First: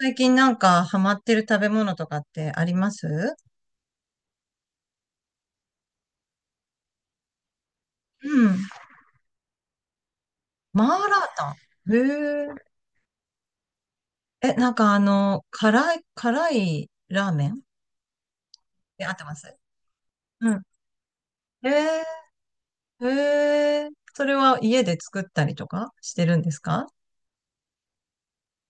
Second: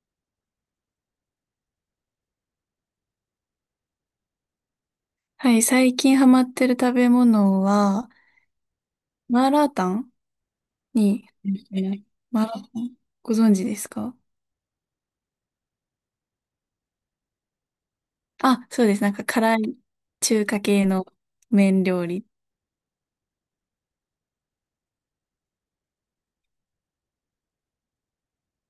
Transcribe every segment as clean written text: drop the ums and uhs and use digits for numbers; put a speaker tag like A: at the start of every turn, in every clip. A: 最近なんかハマってる食べ物とかってあります？
B: はい、最近ハマってる食べ物は、
A: うん。
B: マーラータン
A: マーラー
B: に、
A: タン。
B: んマーラー
A: へ
B: タン、ご存知ですか？
A: え。え、なんかあの、辛い、辛いラーメン
B: あ、そうです。
A: で
B: な
A: 合
B: ん
A: って
B: か
A: ます？
B: 辛い中
A: う
B: 華
A: ん。
B: 系の
A: へ
B: 麺
A: え。
B: 料理。
A: へえ。それは家で作ったりとかしてるんですか？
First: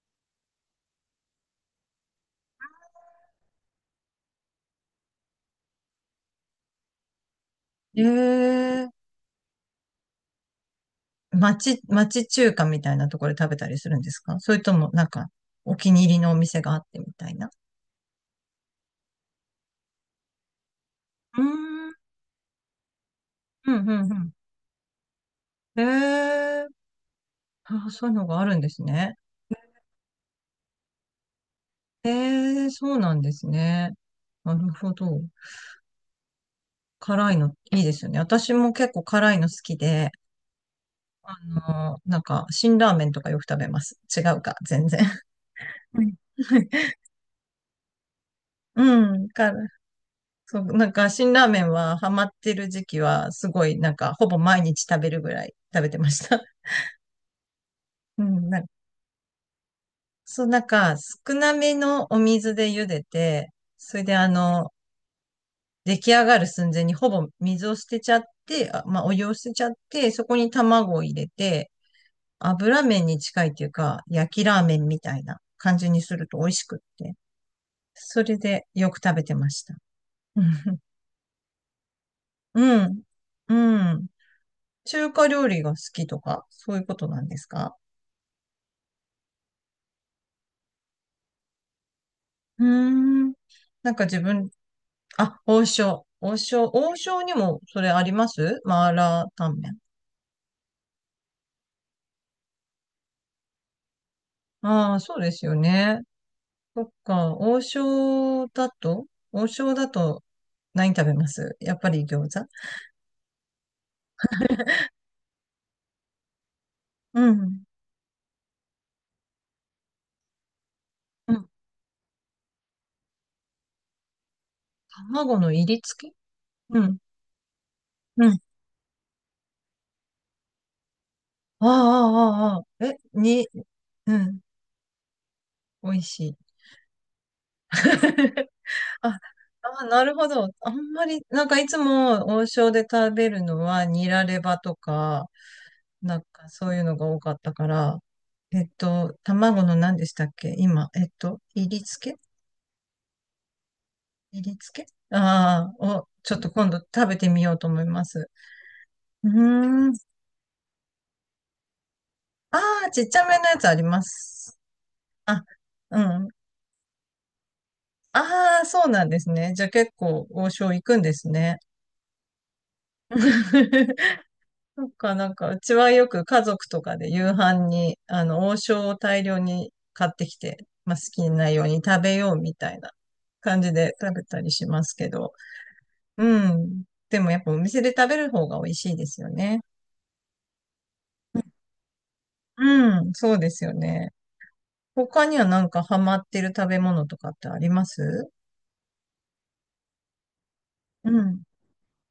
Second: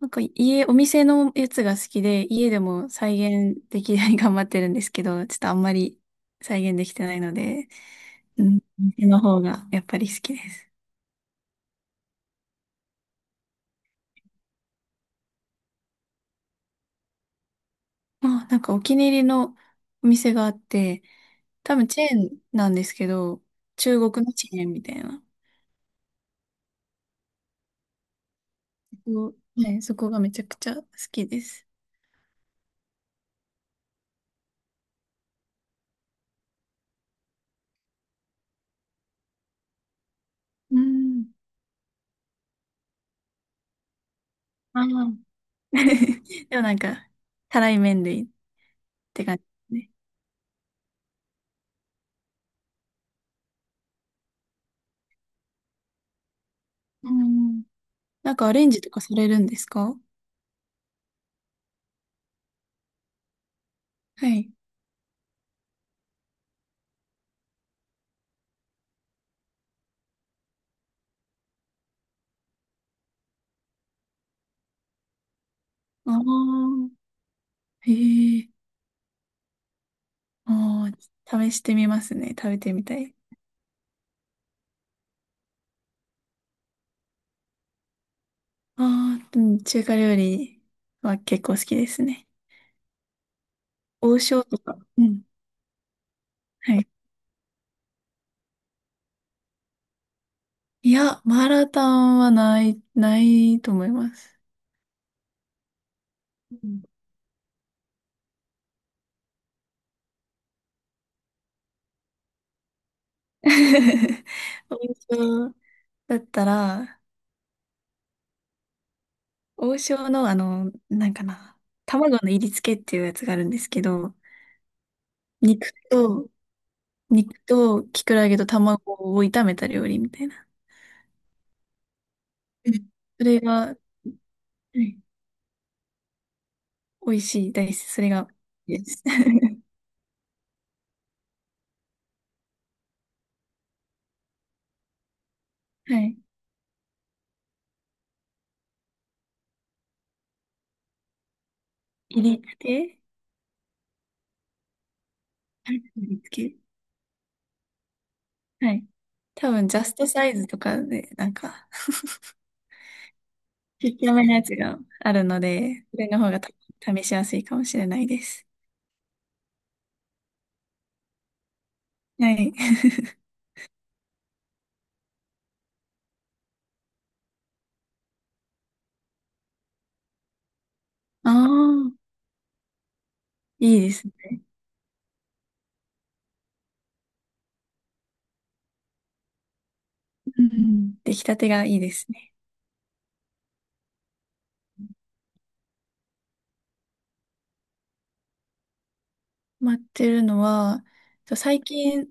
B: なんか家、お店のやつが好きで、家でも再現できるように頑張ってるんですけど、ちょっとあんまり再現できてないので、
A: へ
B: うん、
A: え。
B: 店の方がやっぱり好きです。
A: 町中華みたいなところで食べたりするんですか？それともなんかお気に入りのお店があってみたいな。
B: まあ、なんかお気に入りのお店があって、
A: うー
B: 多分
A: ん。
B: チェーンなんですけど、
A: うん、
B: 中
A: う
B: 国
A: ん、
B: のチェーンみたいな。
A: うん。へえ。あ、そういうのがあるんです
B: そ
A: ね。
B: のはい、そこがめちゃくちゃ好きです。
A: ええ、そうなんですね。なるほど。辛いのいいですよね。私も結構辛いの好きで、
B: うん。
A: あの、なんか、辛ラーメンとかよく食べます。違うか、
B: ああ、
A: 全然。うん
B: でもなん か、たらい麺類っ
A: う
B: て
A: ん、
B: 感じで
A: から、
B: すね。
A: そう、なんか、辛ラーメンはハマってる時期は、すごい、なんか、ほぼ毎日食べるぐらい食べてました。
B: うん。
A: う
B: なんか
A: ん、
B: ア
A: なん
B: レ
A: か、
B: ンジとかされるんですか？
A: そう、なんか、少なめのお水で茹でて、それであ
B: はい。
A: の、出来上がる寸前にほぼ水を捨てちゃって、あ、まあ、お湯を捨てちゃって、そこに卵を入れて、油麺に近いというか、焼きラーメンみたいな感じに
B: あ
A: す
B: あ、
A: ると美味しくって。
B: へ
A: それ
B: え。
A: でよく食べてました。
B: ああ、試してみますね。食べて
A: う
B: みた
A: ん。
B: い。
A: うん。中華料理が好きとか、そういうことなんですか？
B: ああ、うん、中華料理は結構好きですね。
A: うーん。なんか
B: 王
A: 自
B: 将
A: 分、
B: とか。うん。
A: あ、王将。王将。
B: はい。
A: 王将にもそれあります？マーラータンメン。
B: いや、マーラータンはない、ないと思います。
A: ああ、そうですよね。
B: う
A: そ
B: ん。
A: っか、王将だと何食べます？やっぱり餃子？
B: 王将だったら、
A: うん。
B: 王将のあの、なんか
A: うん。
B: な、卵の入り付けっていうやつがあるんですけど、
A: 卵の入
B: 肉
A: り付け？
B: と、
A: うん。
B: 肉ときくら
A: う
B: げ
A: ん。
B: と卵を炒めた料理みたいな。
A: ああ、ああ、あ
B: う
A: あ。
B: ん、
A: え、
B: それ
A: に、
B: が、は
A: うん。
B: い、
A: 美味しい。
B: 美味しいです。それが、です。
A: あ、あ、なるほど。あんまり、なんかいつも王将で食べるのはニラレバとか、
B: は
A: な
B: い。
A: んかそういうのが多かったから、えっと、卵の何でしたっけ今、えっと、入り付け、
B: 入り付け、
A: 練りつけ、あ
B: はい、
A: あー、
B: 入
A: を、
B: り
A: ちょっと
B: 付
A: 今度食べてみようと思います。
B: け、はい。
A: う
B: 多分、ジャ
A: ーん。
B: ストサイズとかで、なんか、
A: ああ、ちっちゃめのやつあり
B: ちっ
A: ま
B: ちゃめのやつ
A: す。
B: があるの
A: あ、
B: で、そ
A: う
B: れの
A: ん。
B: 方がた試しやすいかもしれないです。
A: ああ、そうなんですね。じゃあ結構王将行くんですね。
B: はい。
A: なんか、なんか、うちはよく家族とかで夕飯に、あの、王将を大量に買ってきて、まあ、好き
B: あ
A: なように食
B: あ、
A: べようみたいな 感じ
B: いいで
A: で
B: すね。
A: 食べたりしますけど、うん。でもやっぱお店で食べる方が美味しいですよね。
B: うん。出来たてがいいですね。
A: うん、そうですよね。他にはなんかハマってる食べ物とかってあります？
B: 待ってるのは、
A: う
B: そう、
A: ん、
B: 最近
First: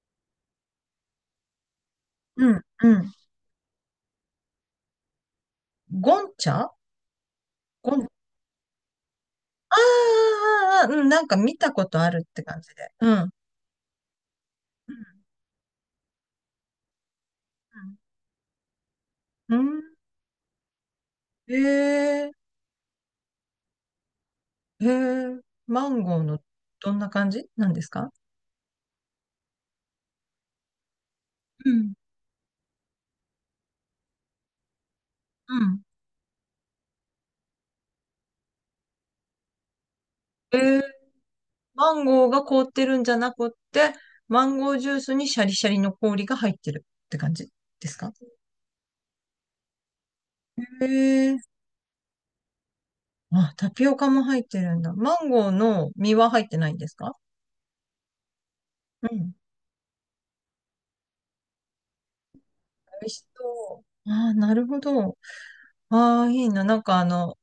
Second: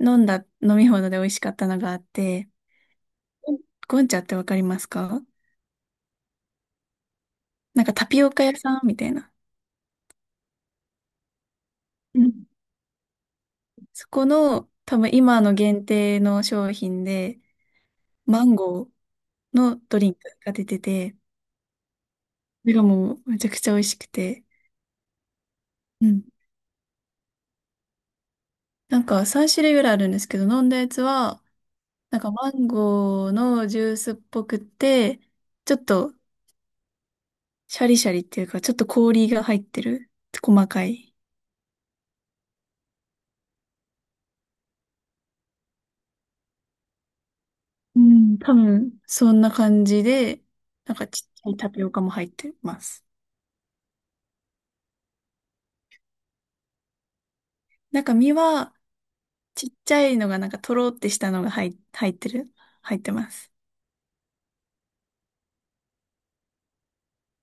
B: 飲んだ飲み物で美味しかったのがあって、
A: うん、うん。
B: ゴンゴンチャってわかりますか？
A: ゴンチャ、
B: なんか
A: あ
B: タ
A: ー
B: ピオカ屋さんみたいな。
A: あー、あーうん、なんか見たことあ
B: う
A: るって
B: ん。
A: 感じで。うん。
B: そこの
A: うん。
B: 多分今の限定の商品で、マンゴー
A: うん。う
B: の
A: ん、
B: ドリンクが出てて、
A: えー、
B: それがもうめちゃくちゃ美味しくて。
A: えー、マン
B: う
A: ゴー
B: ん。
A: の、どんな感じなんですか？
B: なんか3種類ぐらいあるんですけど、飲んだやつは、
A: うん。
B: なんかマンゴーのジュースっぽくて、
A: う
B: ちょ
A: ん。
B: っとシャリシャリっていうか、ちょっと氷が入ってる。
A: え
B: 細
A: ー、
B: かい。
A: マンゴーが凍ってるんじゃなくって、マンゴージュースにシャリシャリの氷が入ってるって感じです
B: う
A: か？
B: ん、多分、そんな感じで、なんかちっちゃ
A: え、
B: いタピオカも入ってます。
A: あ、タピオカも入ってるんだ。マンゴーの実は入ってないんですか？
B: なんか身は、
A: うん。
B: ちっちゃいのがなんかとろってしたのが入ってる。入っ
A: 美味
B: て
A: し
B: ます。
A: そう。ああ、なるほど。ああ、いいな。なんかあの、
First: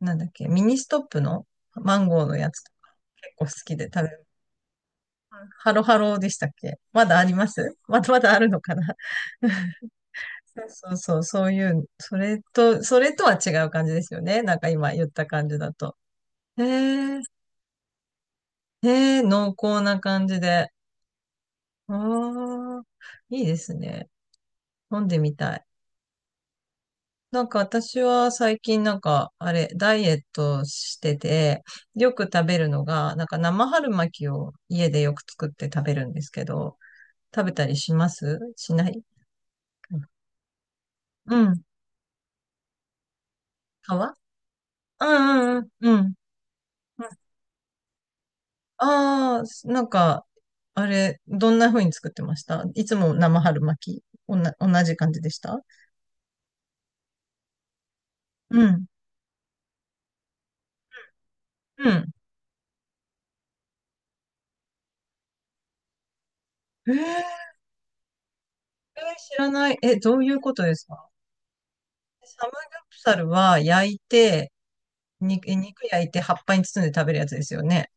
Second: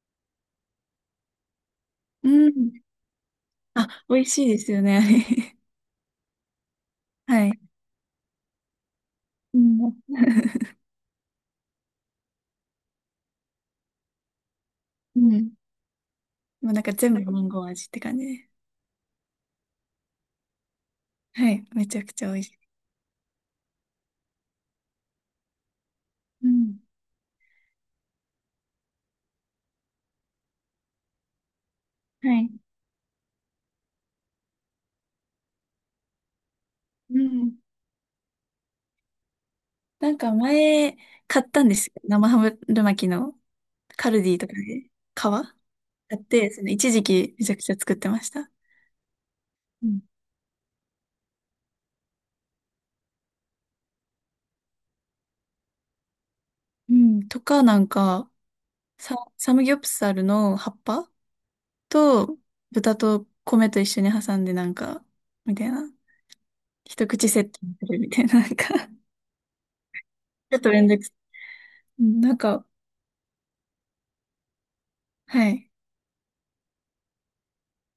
A: なんだっけ、ミニストップのマンゴーのや
B: う
A: つと
B: ん。
A: か、結構好きで食
B: あ、
A: べ
B: 美
A: る。
B: 味しいですよね。
A: ハ ロハロでしたっけ？まだあ
B: あ
A: り
B: れ。
A: ま
B: はい。
A: す？まだまだあるのかな。
B: う ん、
A: そうそうそう、そういう、それと、それとは違う感じですよね。なんか今言っ
B: う
A: た感
B: ん。
A: じだと。へ
B: もうなんか全
A: え、
B: 部マンゴー味って感じで。
A: へえ、濃厚な感じで。
B: はい。めちゃくちゃ美味しい。
A: ああ、いいですね。飲んでみたい。
B: うん、
A: なんか私は最近なんか、あれ、ダイエットしてて、よく
B: は
A: 食
B: い。
A: べるのが、なんか生春巻きを家でよく作って食べるんですけど、
B: う
A: 食べ
B: ん。
A: たりします？しない？う
B: なんか前、買っ
A: ん。
B: たんですよ。生ハムル巻きの。カ
A: 皮？
B: ルディとかで皮
A: うんうんうん。うん。
B: やって、その一時期めちゃくちゃ作ってました。
A: ああー、な
B: う
A: ん
B: ん。
A: か、あれ、どんな風に作ってました？いつも生春巻き、同じ感じでした？
B: うんとか、なんか、
A: うん。
B: サムギョプサルの葉っぱ
A: うん。
B: と豚と米と一緒に挟んでなんか、みたいな。
A: えー、
B: 一口セ
A: え
B: ットにするみたいな、なんか
A: ー知らない。え、どういうこ
B: ちょっ
A: と
B: と
A: で
B: め
A: す
B: んどく
A: か？
B: さい。うん、なん
A: サムギ
B: か、
A: ョプサルは焼いて、
B: はい。
A: 肉焼いて葉っぱに包んで食べるやつですよね。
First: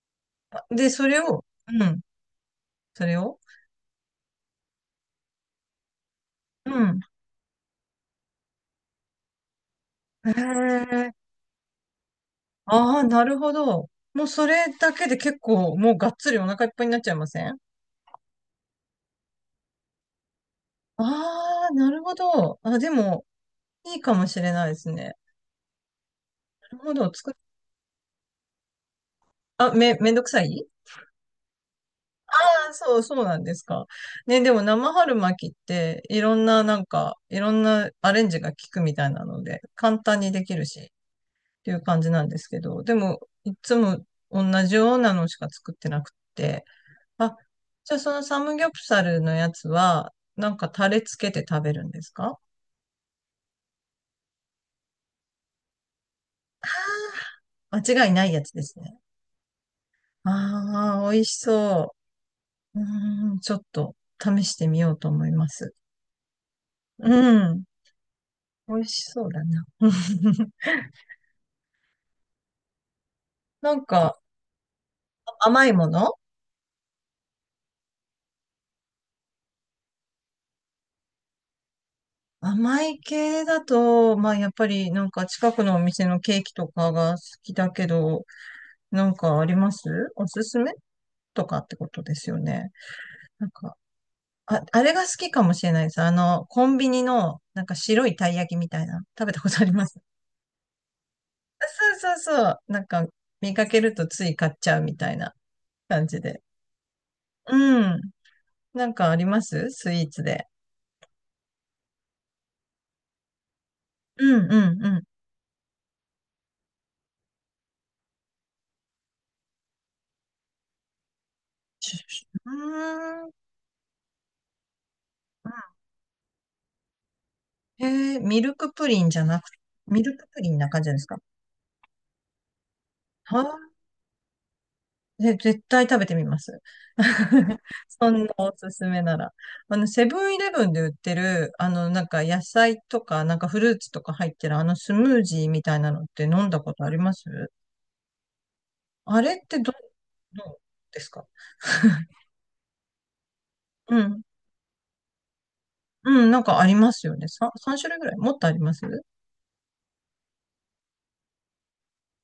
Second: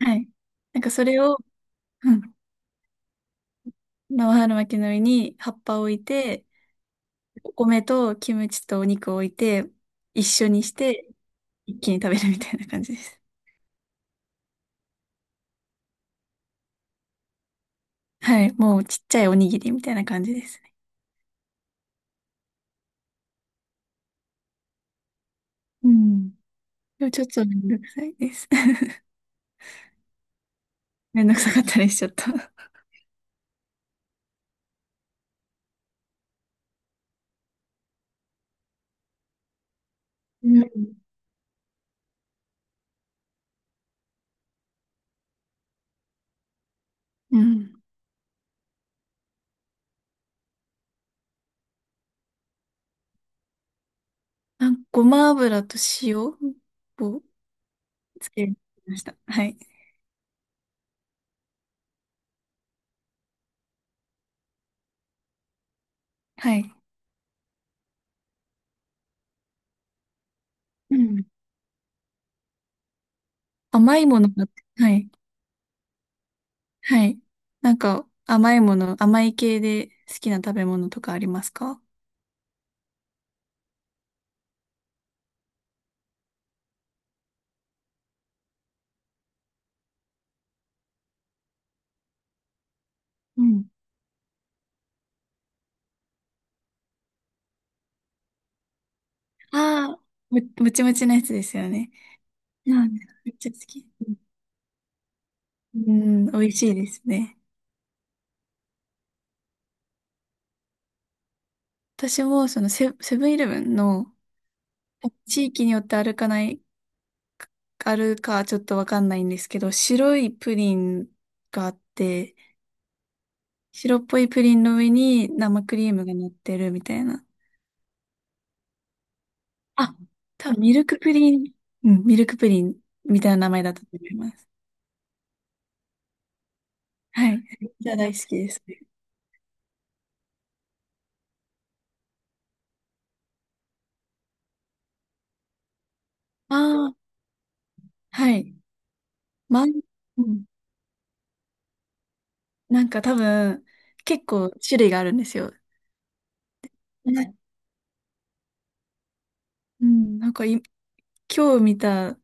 B: はい。なん
A: で、
B: かそ
A: それ
B: れを、
A: を、うん、
B: うん。
A: それを、
B: 生春巻きの上に葉っぱを置いて、
A: うん。
B: お米とキムチとお肉を置いて、一
A: へ
B: 緒にして、
A: え。
B: 一気に食べるみたいな感じ
A: あ
B: で
A: あ、
B: す。
A: なるほど。もうそれだけで結構、もうがっつりお腹いっぱいになっちゃいません？あ
B: はい、もうちっちゃいおにぎりみたいな感じですね。
A: あ、なるほど。あ、でも、いいかもしれないですね。
B: うん。
A: なるほ
B: でも
A: ど。
B: ちょっとめんどくさいです。
A: あ、めんどくさい？
B: めんどくさかったりしちゃった。
A: ああ、そう、そうなんですか。ね、でも生春巻きって、いろんな、なんか、いろんなアレンジが効くみたいなので、簡単にで
B: う
A: きる
B: ん。
A: し、ていう感じなんですけど、でも、いつも同じようなのしか作ってなくて、あ、
B: うん。
A: じゃあそのサムギョプサルのやつは、なんかタレつけて食べるんですか？
B: あ、ごま油と塩を
A: あー、間違いな
B: つ
A: いや
B: け
A: つです
B: ま
A: ね。
B: した。はい。
A: ああ、美味しそう。うーん、ちょっと試してみようと思います。
B: はい。
A: うん、美味しそうだな。
B: うん。
A: なん
B: 甘い
A: か
B: ものが、はい。
A: 甘いもの、
B: はい。なんか、甘いもの、甘い系で好きな食べ物とかありますか？
A: 甘い系だと、まあやっぱりなんか近くのお店のケーキとかが好きだけど、なんかあります？おすすめとかってことですよね。
B: う
A: なん
B: ん、
A: か、あ、あれが好きかもしれないです。あの、コンビニの、なんか白いたい焼きみたいな。食べたことありま
B: あ
A: す？
B: あー、も、もちもちのやつです
A: あ
B: よね。
A: そうそうそう。な
B: な
A: ん
B: んだ
A: か、
B: めっちゃ
A: 見
B: 好
A: かけ
B: き。
A: ると
B: う
A: つい買っちゃうみたいな
B: ん、う
A: 感じ
B: ん、美
A: で。
B: 味しいですね。
A: うん。なんかあります？スイーツで。
B: 私もそのセブンイレブンの
A: うんうんうん。
B: 地域によってあるかない、あるかちょっとわかんないんですけど、白いプリンがあっ
A: シュシュシ
B: て、
A: ュ、うーん。
B: 白っぽいプリンの上に生クリームが乗ってるみたいな。
A: へえ、ミルクプリンじゃなく、
B: あ、
A: ミルクプリ
B: 多
A: ン
B: 分
A: な
B: ミ
A: 感
B: ル
A: じで
B: ク
A: す
B: プ
A: か？
B: リン、うん、ミルクプリンみたいな名前
A: は
B: だったと思います。
A: 絶対食べてみます。
B: はい。じゃあ
A: そ
B: 大好
A: んな
B: きで
A: お
B: す
A: す
B: ね。
A: すめなら。あの、セブンイレブンで売ってる、あの、なんか野菜とか、なんかフルーツとか入ってる、あのスムージーみたいなのって飲ん
B: あ
A: だことあ
B: あ、
A: ります？
B: はい。
A: あれって
B: まん、う
A: ど
B: ん、
A: うですか？
B: なんか多分、
A: うん。
B: 結構種類があるんですよ。
A: うん、なんかありますよね。
B: ね、
A: 3、三種類ぐらい？もっとあります？
B: うん、なんかい今日見た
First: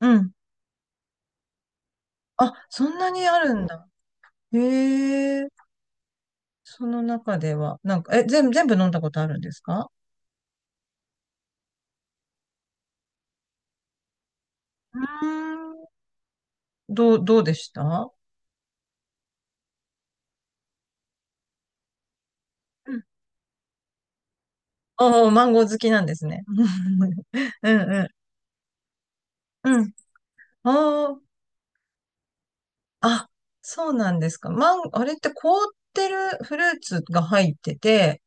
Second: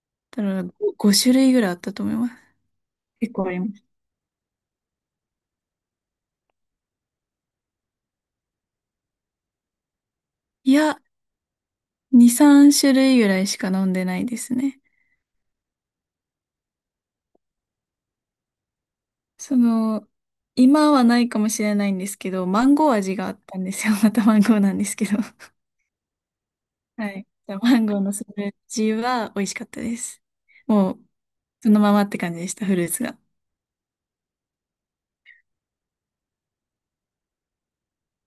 A: うん。
B: たら5種類ぐらいあったと思います。
A: あ、そんなに
B: 結
A: あ
B: 構あ
A: る
B: り
A: ん
B: ます。
A: だ。へえ。その中では、なんか、え、全部飲んだことあるんですか？
B: いや、2、3種類ぐらいしか飲んでないですね。
A: うーん。どうでした？
B: その、今はないかもしれないんですけど、マンゴー味があったんですよ。またマンゴーなんですけど。
A: おー、マンゴー好きなんですね。
B: はい。
A: う
B: マ
A: ん
B: ンゴー
A: うん。
B: のスムージーは美味しかっ
A: う
B: た
A: ん。
B: です。もう、
A: おー、
B: そのままって感じでした、フルーツが。
A: あ、そうなんですか。あれって凍ってるフルーツが入ってて、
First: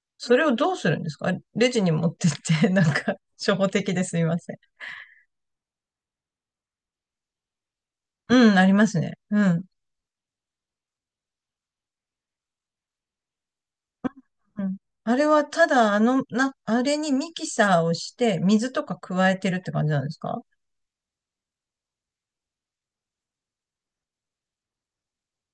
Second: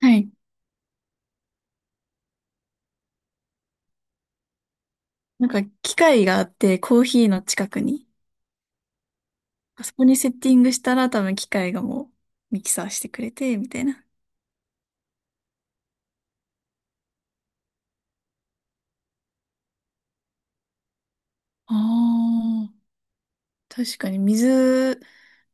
B: はい。
A: それをどうするんですか？レジに持ってって、なんか、初歩的ですいません。
B: なんか、機械があって、コーヒーの近くに。
A: うん、ありますね。うん。
B: あそこにセッティングしたら、多分機械がもう、ミキサーしてくれて、みたいな。
A: うん。あれはただ、あの、あれにミキサーをして、水とか加えてるって感じなんですか？
B: ああ。確かに水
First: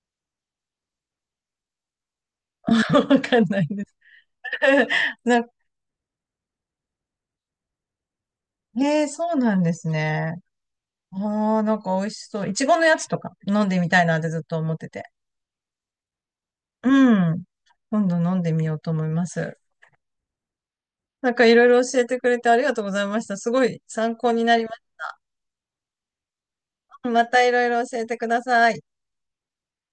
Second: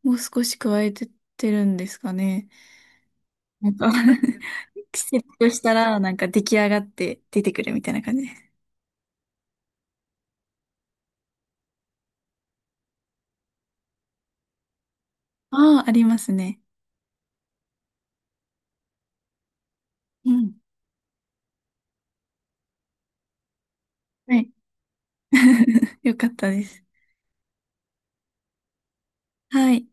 B: も少し加えてってるんですかね。
A: わかんない
B: なん
A: で
B: か
A: す。
B: 季 節
A: な、
B: としたら、なんか出来上がって出てくるみたいな感じです。
A: へえー、そうなんですね。ああ、なんか美味しそう。いちごのやつとか飲んでみたいなってずっと思ってて。
B: ああ、ありますね。
A: うん。今度飲んでみようと思います。
B: うん。
A: なんかいろい
B: はい。よかったです。はい。